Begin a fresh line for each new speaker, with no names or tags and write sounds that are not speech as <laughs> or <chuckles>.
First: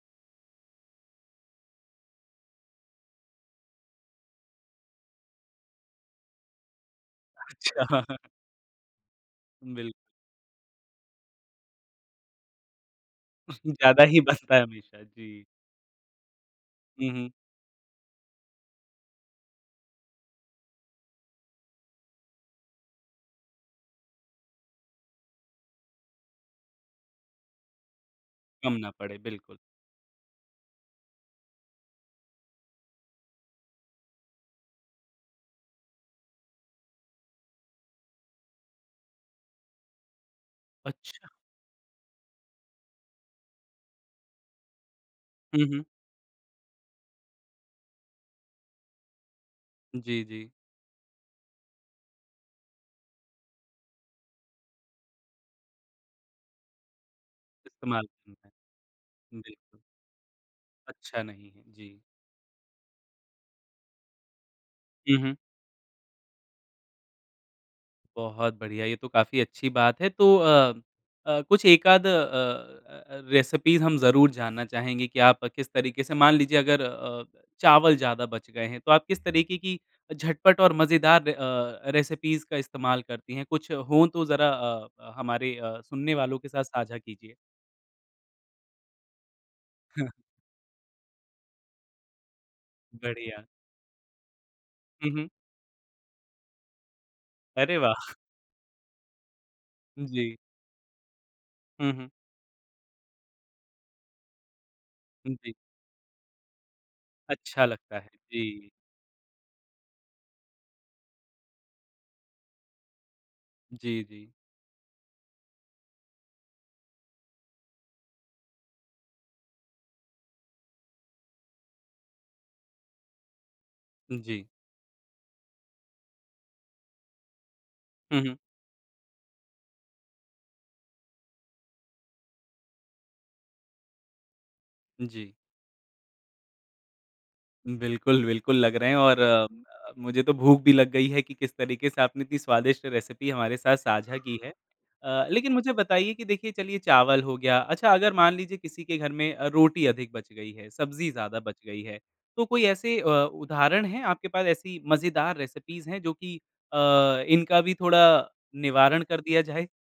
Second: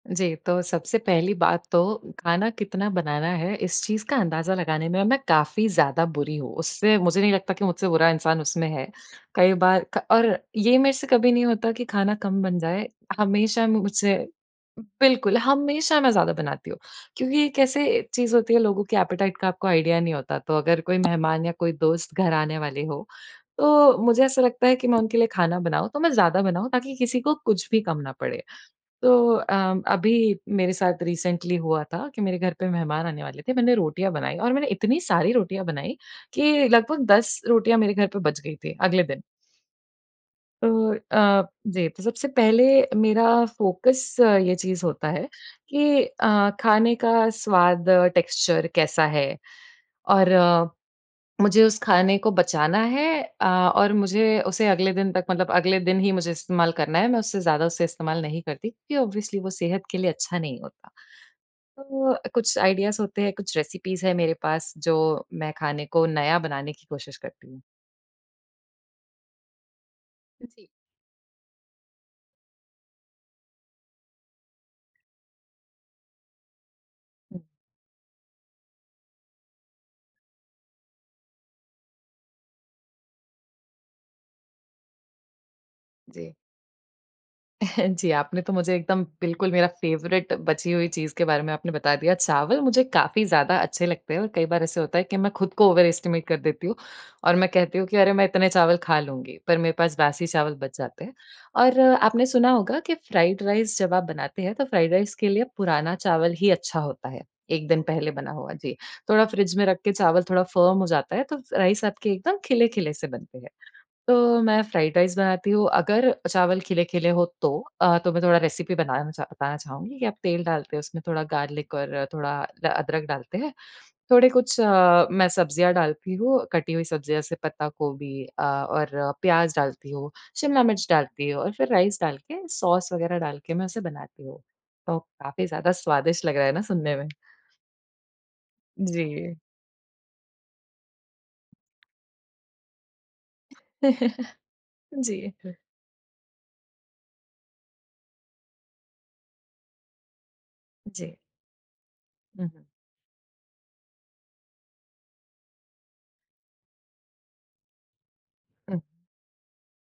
जी, तो सबसे पहली बात तो खाना कितना बनाना है इस चीज़ का अंदाज़ा लगाने में अम, मैं काफ़ी ज़्यादा बुरी हूँ। उससे मुझे नहीं लगता कि मुझसे
अच्छा।
बुरा
<laughs>
इंसान उसमें है। कई बार
बिल्क
ख और ये मेरे से कभी नहीं होता कि खाना कम बन जाए। हमेशा
<chuckles> ज़्यादा
मुझसे
ही बनता है हमेशा
बिल्कुल,
जी।
हमेशा मैं ज़्यादा बनाती हूँ।
हुँ, हुँ।
क्योंकि ये कैसे एक चीज़ होती है लोगों की एपेटाइट का आपको आईडिया नहीं होता। तो अगर कोई मेहमान या कोई दोस्त घर आने वाले हों तो मुझे ऐसा लगता है कि मैं उनके लिए खाना बनाऊँ तो मैं ज़्यादा बनाऊँ ताकि किसी को कुछ भी कम ना पड़े।
कम ना पड़े,
तो
बिल्कुल।
अ अभी मेरे साथ रिसेंटली हुआ था, कि मेरे घर पे मेहमान आने वाले थे। मैंने रोटियाँ बनाईं, और मैंने इतनी सारी रोटियाँ बनाईं कि लगभग 10 रोटियाँ मेरे घर पे बच गईं थी अगले दिन। तो
अच्छा।
अ, जी तो सबसे पहले मेरा फोकस ये चीज़ होता है
हुँ, हुँ।
कि अ, खाने का स्वाद टेक्सचर कैसा है?
जी,
और
जी।
मुझे उस खाने को बचाना है अ, और मुझे उसे अगले दिन तक मतलब अगले दिन ही मुझे इस्तेमाल करना है। मैं उससे ज़्यादा उसे
इस्तेमाल
इस्तेमाल
हुँ।
नहीं करती क्योंकि ऑब्वियसली वो
बिल्कुल।
सेहत के लिए अच्छा नहीं होता।
अच्छा नहीं है, जी।
तो कुछ आइडियाज़ होते हैं कुछ रेसिपीज़ है मेरे पास जो
हुँ, हुँ।
मैं खाने को नया बनाने की कोशिश करती हूँ।
बहुत बढ़िया, ये तो काफ़ी अच्छी बात है। तो
जी।
अ अ, कुछ 1 आध अ अ अ, रेसिपीज़ हम ज़रूर जानना चाहेंगे कि आप किस तरीके से मान लीजिए अगर अ,
हुँ।
चावल ज़्यादा बच गए हैं तो आप किस तरीके की झटपट और मज़ेदार अ, रेसिपीज़ का इस्तेमाल करती हैं? कुछ हो तो ज़रा अ अ, हमारे सुनने
जी।
वालों के साथ साझा कीजिए।
<chuckles> जी, आपने तो मुझे एकदम बिल्कुल मेरा
हाँ।
फेवरिट बची हुई चीज के बारे में आपने बता दिया। चावल मुझे काफ़ी
बढ़िया।
ज़्यादा अच्छे लगते हैं और कई बार ऐसा होता है
हुँ,
कि
हुँ।
मैं खुद को ओवर एस्टिमेट कर देती हूँ। और मैं कहती
अरे
हूँ कि अरे
वाह!
मैं इतने चावल खा लूँगी। पर मेरे पास बासी
जी।
चावल बच जाते हैं। और
हुँ, हुँ।
आपने सुना होगा कि फ्राइड राइस जब आप बनाते हैं तो फ्राइड राइस के
उम,
लिए
जी।
पुराना चावल ही अच्छा होता है,
अच्छा
एक दिन
लगता है,
पहले बना हुआ,
जी।
जी। थोड़ा फ्रिज में रख के चावल थोड़ा फर्म हो जाता है तो राइस आपके एकदम खिले-खिले से बनते हैं,
जी, जी।
तो मैं फ्राइड राइस बनाती हूँ। अगर चावल खिले-खिले हो तो। अ, तो मैं थोड़ा रेसिपी बनाना चा बताना चाहूँगी कि आप तेल डालते हो उसमें थोड़ा गार्लिक और थोड़ा अ, अदरक डालते हैं। थोड़े
जी।
कुछ मैं सब्जियाँ डालती हूँ, कटी हुई सब्जियाँ जैसे पत्ता
हुँ,
गोभी
हुँ।
अ, और प्याज डालती हूँ, शिमला मिर्च डालती हूँ और फिर राइस डाल के सॉस वगैरह डाल के मैं उसे बनाती हूँ। तो
जी।
काफ़ी ज़्यादा स्वादिष्ट लग रहा है ना सुनने में।
बिल्कुल, बिल्कुल लग रहे हैं, और
जी।
अ अ, मुझे तो भूख भी लग गई है कि किस तरीके से आपने इतनी स्वादिष्ट रेसिपी हमारे साथ साझा की है।
<laughs> जी।
अ, लेकिन
हुँ।
मुझे बताइए कि देखिए चलिए चावल हो गया अच्छा अगर मान लीजिए किसी के घर में अ, रोटी अधिक बच गई है, सब्जी
जी।
ज़्यादा बच गई है। तो कोई
हुँ।
ऐसे अ, उदाहरण हैं आपके पास ऐसी मज़ेदार रेसिपीज़ हैं जो कि अ, इनका भी थोड़ा
उ
निवारण कर दिया जाए।